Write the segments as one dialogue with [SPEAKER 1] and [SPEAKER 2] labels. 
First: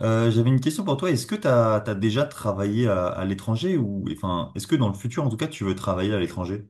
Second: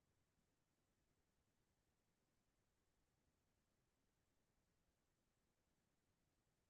[SPEAKER 1] J'avais une question pour toi. Est-ce que tu as, déjà travaillé à l'étranger ou enfin, est-ce que dans le futur, en tout cas, tu veux travailler à l'étranger?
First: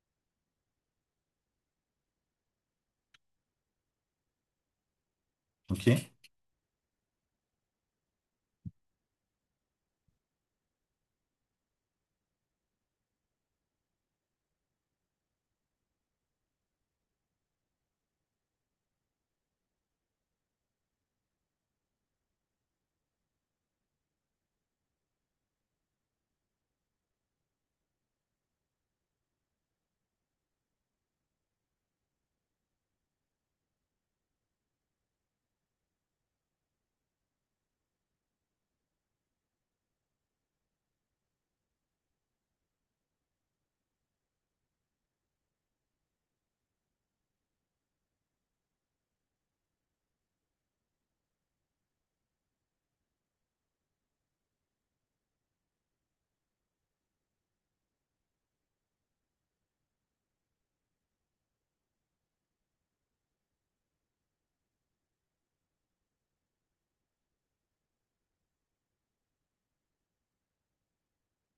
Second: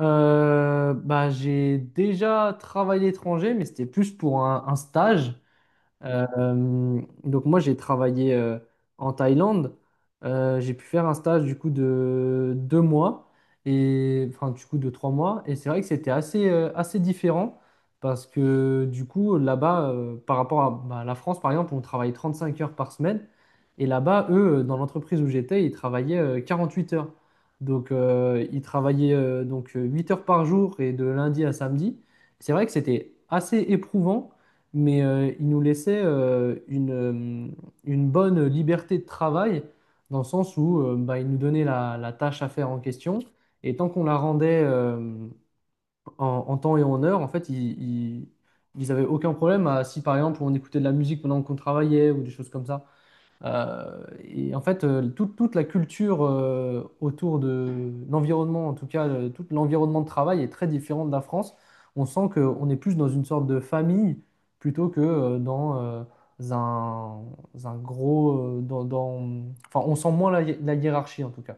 [SPEAKER 2] J'ai déjà travaillé à l'étranger, mais c'était plus pour un stage.
[SPEAKER 1] Ok.
[SPEAKER 2] Donc moi j'ai travaillé en Thaïlande. J'ai pu faire un stage du coup de deux mois et enfin du coup de trois mois, et c'est vrai que c'était assez assez différent, parce que du coup là-bas par rapport à la France par exemple, on travaille 35 heures par semaine, et là-bas eux dans l'entreprise où j'étais ils travaillaient 48 heures. Donc ils travaillaient 8 heures par jour, et de lundi à samedi. C'est vrai que c'était assez éprouvant, mais il nous laissait une bonne liberté de travail, dans le sens où il nous donnait la tâche à faire en question, et tant qu'on la rendait en temps et en heure, en fait, ils avaient aucun problème à, si par exemple on écoutait de la musique pendant qu'on travaillait ou des choses comme ça. Et en fait, toute la culture autour de l'environnement, en tout cas, tout l'environnement de travail est très différent de la France. On sent qu'on est plus dans une sorte de famille plutôt que dans un, un gros. Enfin, on sent moins la hiérarchie, en tout cas.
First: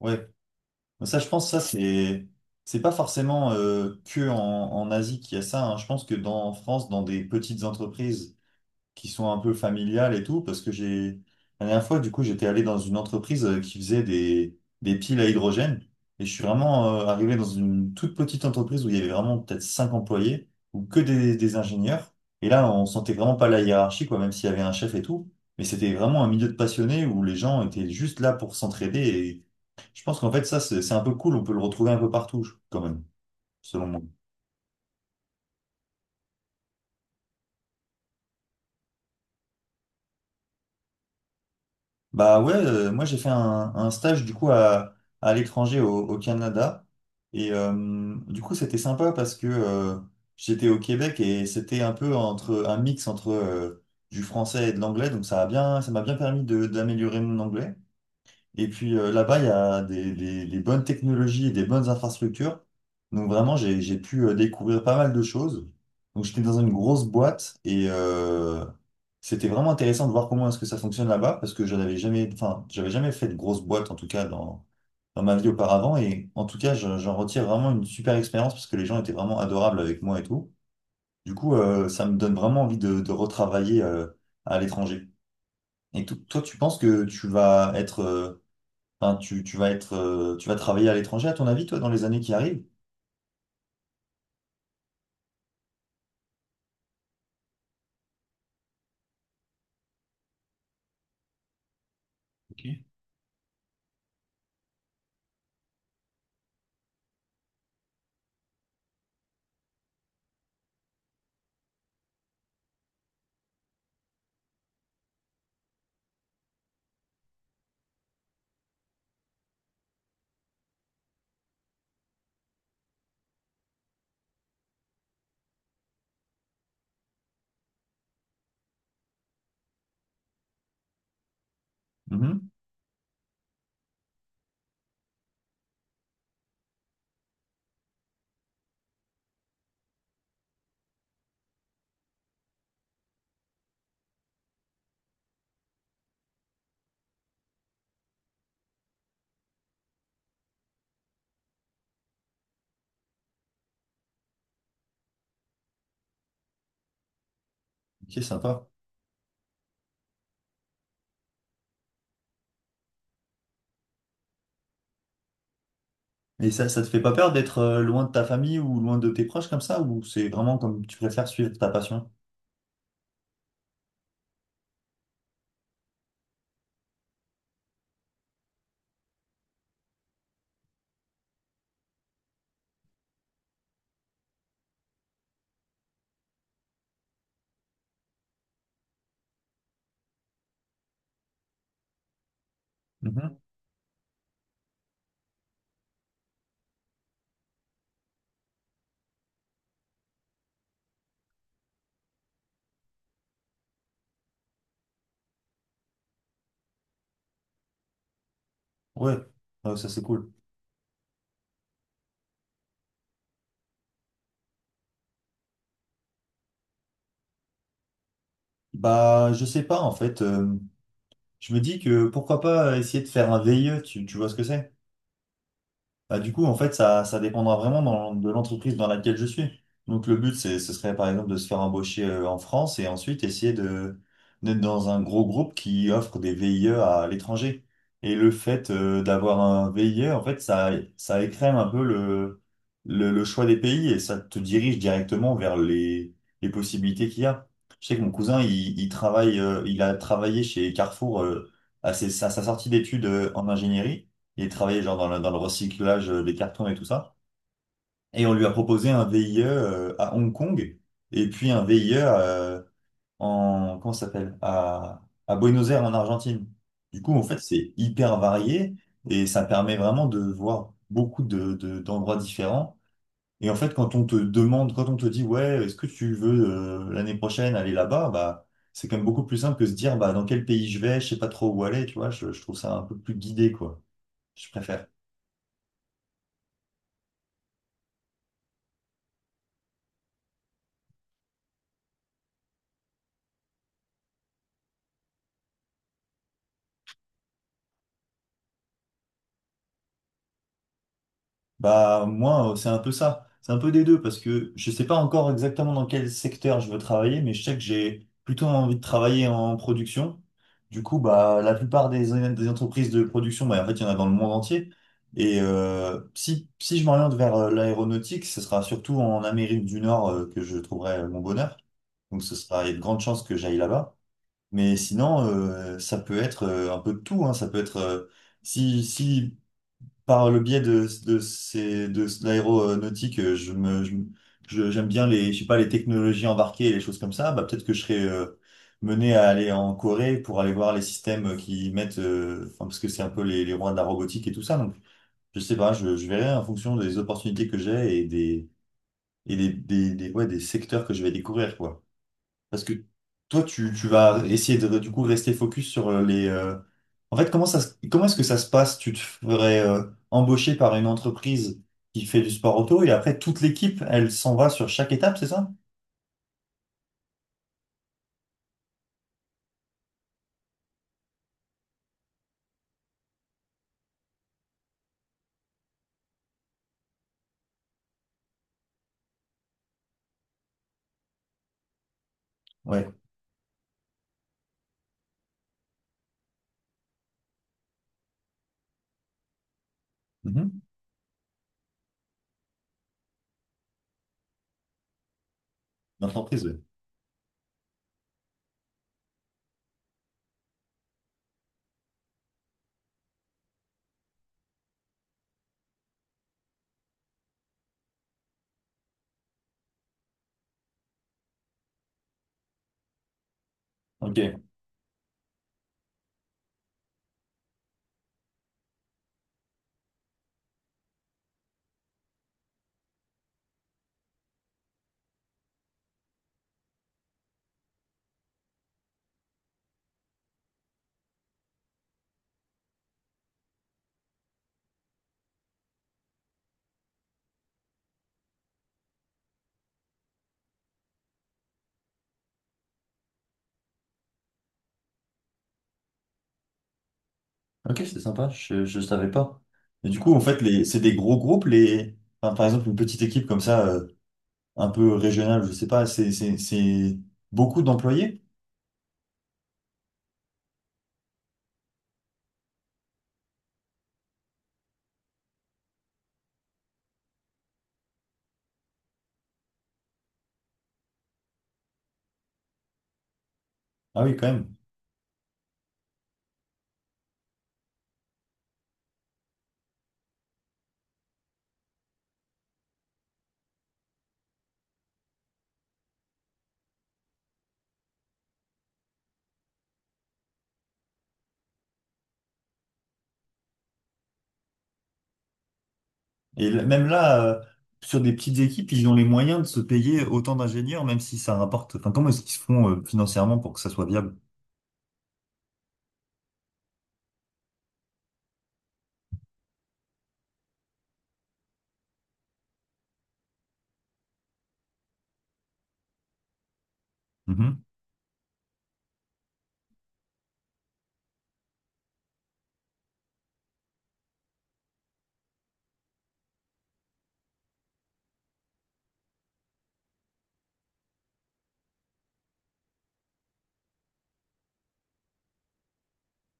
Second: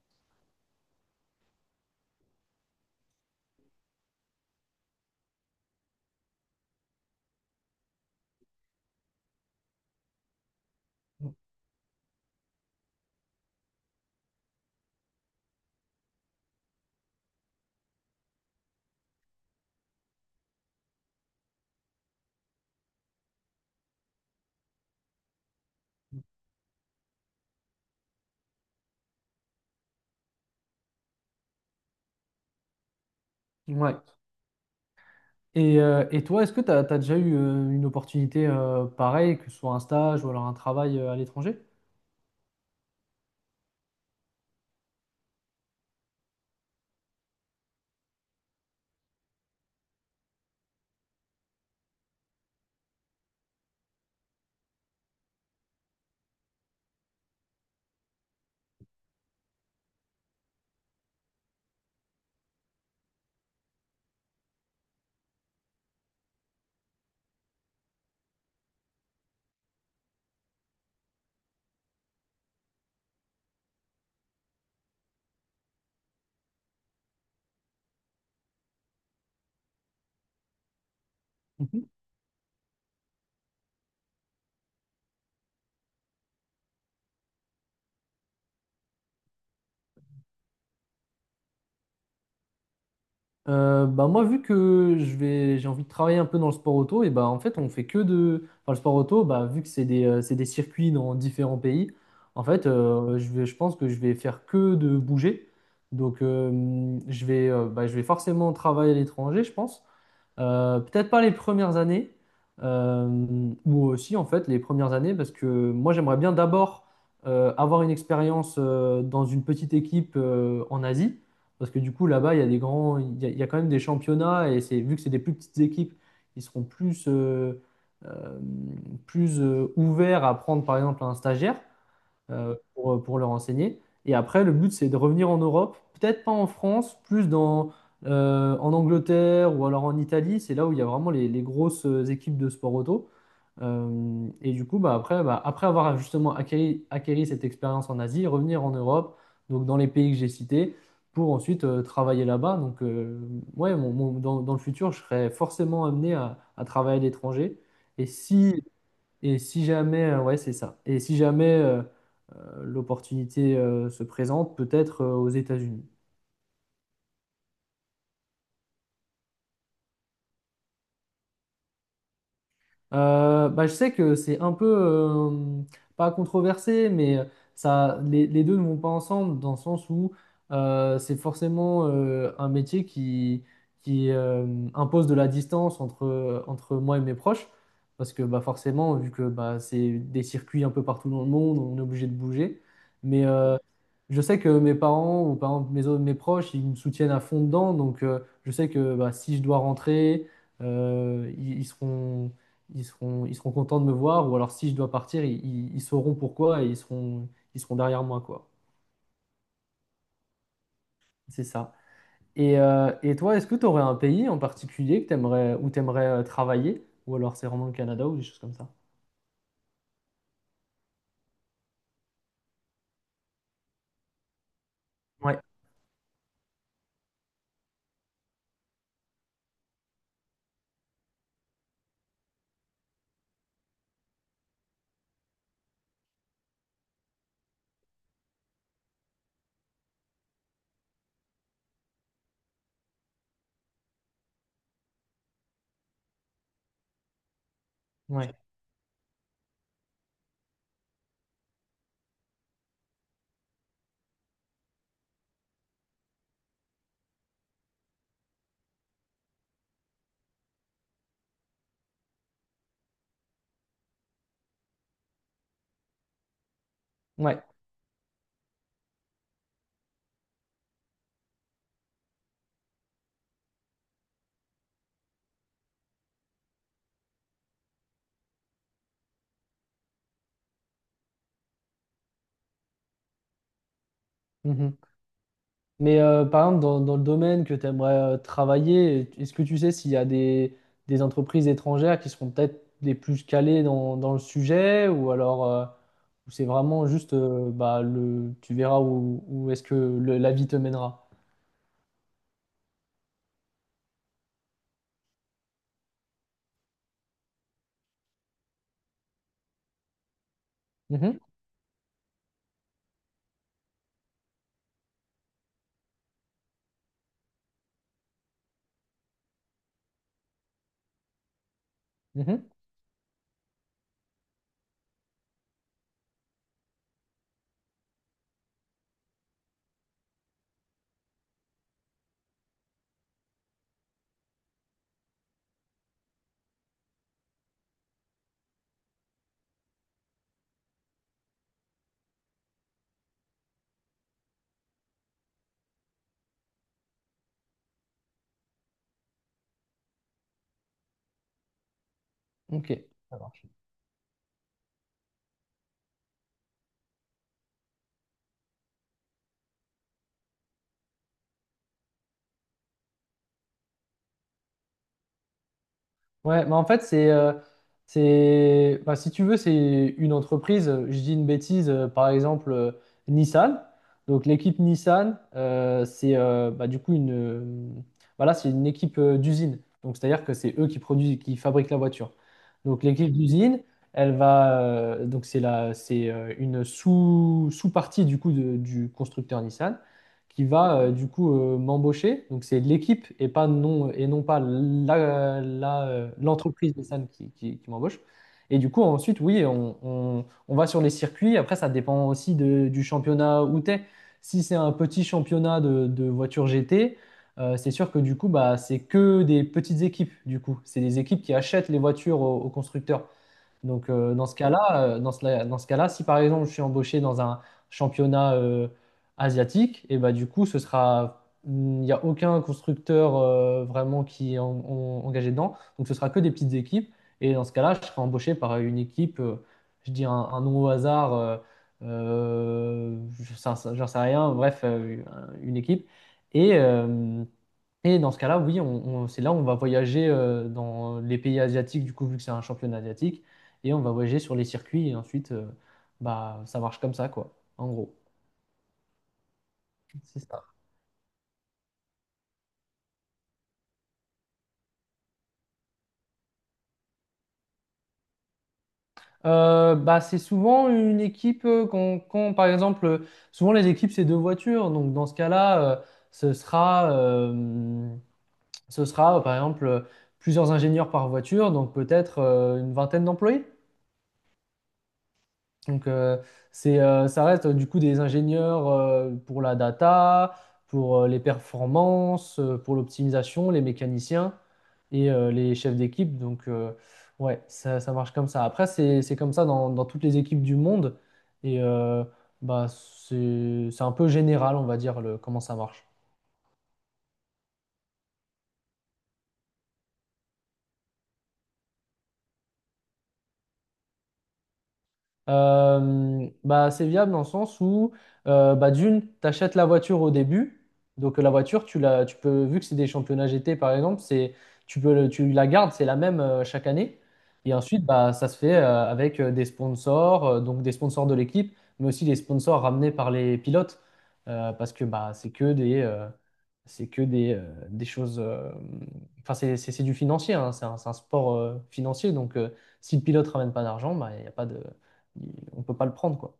[SPEAKER 1] Ouais. Ça, je pense que ça, c'est pas forcément que en Asie qu'il y a ça, hein. Je pense que dans en France, dans des petites entreprises qui sont un peu familiales et tout, parce que la dernière fois, du coup, j'étais allé dans une entreprise qui faisait des piles à hydrogène, et je suis vraiment arrivé dans une toute petite entreprise où il y avait vraiment peut-être cinq employés, ou que des ingénieurs, et là, on sentait vraiment pas la hiérarchie, quoi, même s'il y avait un chef et tout, mais c'était vraiment un milieu de passionnés où les gens étaient juste là pour s'entraider, et je pense qu'en fait, ça, c'est un peu cool, on peut le retrouver un peu partout, quand même, selon
[SPEAKER 2] Ouais.
[SPEAKER 1] moi.
[SPEAKER 2] Et toi, est-ce que tu as déjà eu une opportunité pareille, que ce soit un stage ou alors un travail à l'étranger?
[SPEAKER 1] Bah ouais, moi j'ai fait un stage du coup à l'étranger au Canada. Et du coup c'était sympa parce que j'étais au Québec et c'était un peu entre un mix entre du français et de l'anglais. Donc ça m'a bien permis d'améliorer mon anglais. Et puis là-bas, il y a des bonnes technologies et des bonnes infrastructures. Donc vraiment, j'ai pu découvrir pas mal de choses. Donc j'étais dans une grosse boîte et c'était vraiment intéressant de voir comment est-ce que ça fonctionne là-bas parce que je n'avais jamais, enfin, j'avais jamais fait de grosse boîte en tout cas dans ma vie auparavant. Et en tout cas, j'en retire vraiment une super expérience parce que les gens étaient vraiment adorables avec moi et tout. Du coup, ça me donne vraiment envie de retravailler à l'étranger. Et toi, tu penses que tu vas être, tu vas travailler à l'étranger, à ton avis, toi, dans les années qui arrivent?
[SPEAKER 2] Bah moi, vu que j'ai envie de travailler un peu dans le sport auto, et bah en fait, on fait que de. Enfin, le sport auto, bah, vu que c'est c'est des circuits dans différents pays, en fait, je pense que je vais faire que de bouger. Donc je vais forcément travailler à l'étranger, je pense. Peut-être pas les premières années, euh, ou aussi en fait les premières années, parce que moi j'aimerais bien d'abord avoir une expérience dans une petite équipe en Asie, parce que du coup là-bas il y a quand même des championnats, et c'est vu que c'est des plus petites équipes, ils seront euh, plus ouverts à prendre par exemple un stagiaire
[SPEAKER 1] Mhm.
[SPEAKER 2] pour leur enseigner. Et après, le but, c'est de revenir en Europe, peut-être pas en France, plus dans, en Angleterre ou alors en Italie. C'est là où il y a vraiment les grosses équipes de sport auto. Et du coup, bah, après avoir justement acquéri cette expérience en Asie, revenir en Europe, donc dans les pays que j'ai cités, pour ensuite travailler là-bas. Donc ouais, dans le futur, je serai forcément amené à travailler à l'étranger. Et
[SPEAKER 1] Ok,
[SPEAKER 2] si
[SPEAKER 1] sympa.
[SPEAKER 2] et si jamais, ouais, c'est ça. Et si jamais l'opportunité se présente, peut-être aux États-Unis.
[SPEAKER 1] Et ça te fait pas peur d'être loin de ta famille ou loin de tes proches comme ça, ou c'est vraiment comme tu préfères suivre ta passion?
[SPEAKER 2] Bah, je sais que c'est un peu, pas controversé, mais ça, les deux ne vont pas ensemble, dans le sens où c'est forcément un métier qui impose de la distance entre moi et mes proches. Parce que bah, forcément, vu que bah, c'est des circuits un peu partout dans le monde, on est obligé de bouger. Mais
[SPEAKER 1] Mhm.
[SPEAKER 2] euh, je sais que mes parents, ou par exemple mes proches, ils me soutiennent à fond dedans. Donc, je sais que bah, si je dois rentrer, euh, ils, ils seront, ils seront contents de me voir. Ou alors, si je dois partir, ils sauront pourquoi, et ils seront derrière moi, quoi.
[SPEAKER 1] Ouais, ouais, ça c'est cool.
[SPEAKER 2] C'est ça. Et toi, est-ce que tu aurais un pays en particulier que t'aimerais, où tu aimerais travailler? Ou alors, c'est vraiment le Canada ou des choses comme ça?
[SPEAKER 1] Bah, je sais pas, en fait, je me dis que pourquoi pas essayer de faire un VIE, tu vois ce que c'est?
[SPEAKER 2] Ouais,
[SPEAKER 1] Bah, du coup, en fait, ça dépendra vraiment de l'entreprise dans laquelle je suis. Donc, ce serait par exemple de se faire embaucher en France et ensuite essayer d'être dans un gros groupe qui offre des VIE à l'étranger. Et le fait d'avoir un VIE, en fait, ça écrème un peu le choix des pays et ça te dirige directement vers les possibilités qu'il y a. Je sais que mon
[SPEAKER 2] ouais,
[SPEAKER 1] cousin, il travaille, il a travaillé chez Carrefour à sa sortie d'études en ingénierie. Il travaillait genre dans dans le recyclage des cartons et tout ça. Et on lui a proposé un VIE à Hong Kong et puis un VIE comment ça s'appelle? À Buenos Aires en Argentine. Du coup, en fait,
[SPEAKER 2] ouais.
[SPEAKER 1] c'est hyper varié et ça permet vraiment de voir beaucoup d'endroits différents. Et en fait, quand on te dit, ouais, est-ce que tu veux l'année prochaine aller là-bas, bah, c'est quand même beaucoup plus simple que se dire, bah, dans quel pays je vais, je sais pas trop où aller, tu vois, je trouve ça un peu plus guidé, quoi. Je
[SPEAKER 2] Mhm.
[SPEAKER 1] préfère.
[SPEAKER 2] Mais par exemple, dans, dans le domaine que tu aimerais travailler, est-ce que tu sais s'il y a des entreprises étrangères qui seront peut-être les plus calées dans, dans le sujet, ou alors ou c'est vraiment juste tu verras où, où est-ce que la vie te mènera.
[SPEAKER 1] Bah moi, c'est un peu ça. C'est un peu des deux parce que je sais pas encore exactement dans quel secteur je veux travailler, mais je sais que j'ai plutôt envie de travailler en production. Du coup,
[SPEAKER 2] Mhm,
[SPEAKER 1] des entreprises de production, bah en fait, il y en a dans le monde entier. Et si je m'oriente vers l'aéronautique, ce sera surtout en Amérique du Nord que je trouverai mon bonheur. Donc ce
[SPEAKER 2] mhm,
[SPEAKER 1] sera, il y a de grandes chances que j'aille là-bas. Mais sinon, ça peut être un peu de tout, hein. Ça peut être si par le biais de l'aéronautique, je me, je- j'aime bien je sais pas, les technologies embarquées et les choses comme ça. Bah, peut-être que je serais mené à aller en Corée pour aller voir les systèmes enfin, parce que c'est un peu les rois de la robotique et tout ça. Donc, je sais pas, je verrai en fonction des opportunités que j'ai ouais, des secteurs que je vais découvrir, quoi. Parce
[SPEAKER 2] ok,
[SPEAKER 1] que
[SPEAKER 2] ça
[SPEAKER 1] toi,
[SPEAKER 2] marche.
[SPEAKER 1] tu vas essayer de, du coup, rester focus sur en fait, comment est-ce que ça se passe? Tu te ferais embaucher par une entreprise qui fait du sport auto et après, toute l'équipe, elle s'en va sur chaque étape, c'est ça?
[SPEAKER 2] Ouais, mais en fait, bah, si tu veux, c'est une entreprise, je dis une bêtise, par exemple, Nissan. Donc, l'équipe Nissan, c'est bah, du coup une, voilà, c'est une équipe d'usine. Donc, c'est-à-dire que c'est eux qui produisent, qui fabriquent la voiture. Donc,
[SPEAKER 1] Ouais.
[SPEAKER 2] l'équipe d'usine, donc c'est c'est une sous-partie du coup du constructeur Nissan qui
[SPEAKER 1] Mhm.
[SPEAKER 2] va m'embaucher. Donc c'est l'équipe, et pas non et non pas
[SPEAKER 1] L'entreprise, ouais.
[SPEAKER 2] l'entreprise Nissan qui qui m'embauche. Et du coup ensuite oui on va sur les circuits. Après ça dépend aussi du championnat où t'es. Si c'est un petit championnat de voitures GT, c'est sûr que du coup bah c'est que des petites équipes du coup. C'est des équipes qui achètent les voitures aux constructeurs. Donc, euh,
[SPEAKER 1] Ok.
[SPEAKER 2] dans ce cas-là, euh, dans ce, dans ce cas-là, si par exemple je suis embauché dans un championnat asiatique, et bah, du coup, il n'y a aucun constructeur vraiment qui est engagé dedans. Donc, ce sera que des petites équipes. Et dans ce cas-là, je serai embauché par une équipe, je dis un nom au hasard, euh, j'en sais rien, bref, une équipe. Et. euh, et dans ce cas-là, oui, c'est là où on va voyager dans les pays asiatiques, du coup, vu que c'est un championnat asiatique, et on va voyager sur les circuits, et ensuite, ça marche comme ça, quoi, en
[SPEAKER 1] Ok,
[SPEAKER 2] gros.
[SPEAKER 1] c'est sympa. Je savais pas. Et du coup, en
[SPEAKER 2] C'est
[SPEAKER 1] fait,
[SPEAKER 2] ça.
[SPEAKER 1] c'est des gros groupes, les... enfin, par exemple, une petite équipe comme ça, un peu régionale, je sais pas, c'est beaucoup d'employés?
[SPEAKER 2] Bah, c'est souvent une équipe, quand, par exemple, souvent les équipes, c'est deux voitures, donc dans ce cas-là, ce sera, euh, ce sera, par exemple, plusieurs ingénieurs par voiture, donc peut-être une vingtaine d'employés.
[SPEAKER 1] Ah oui, quand même.
[SPEAKER 2] Donc, ça reste du coup des ingénieurs pour la data, pour les performances, pour l'optimisation, les mécaniciens, et les chefs d'équipe. Donc, ouais, ça marche comme ça. Après, c'est comme ça dans, dans toutes les équipes du monde. Et bah, c'est un peu général, on va dire, comment ça marche.
[SPEAKER 1] Et même là, sur des petites équipes, ils ont les moyens de se payer autant d'ingénieurs, même si ça rapporte. Enfin, comment est-ce qu'ils se font financièrement pour que ça soit viable?
[SPEAKER 2] Bah, c'est viable dans le sens où, bah, d'une, tu achètes la voiture au début. Donc, la voiture, tu peux, vu que c'est des championnats GT par exemple, c'est, tu peux, tu la gardes, c'est la même chaque année. Et
[SPEAKER 1] Mhm.
[SPEAKER 2] ensuite, bah, ça se fait avec des sponsors, donc des sponsors de l'équipe, mais aussi des sponsors ramenés par les pilotes. Parce que bah, c'est que c'est que des choses. Enfin, c'est du financier, hein, c'est un sport financier. Donc, si le pilote ramène pas d'argent, bah, il n'y a pas de on peut pas le prendre, quoi.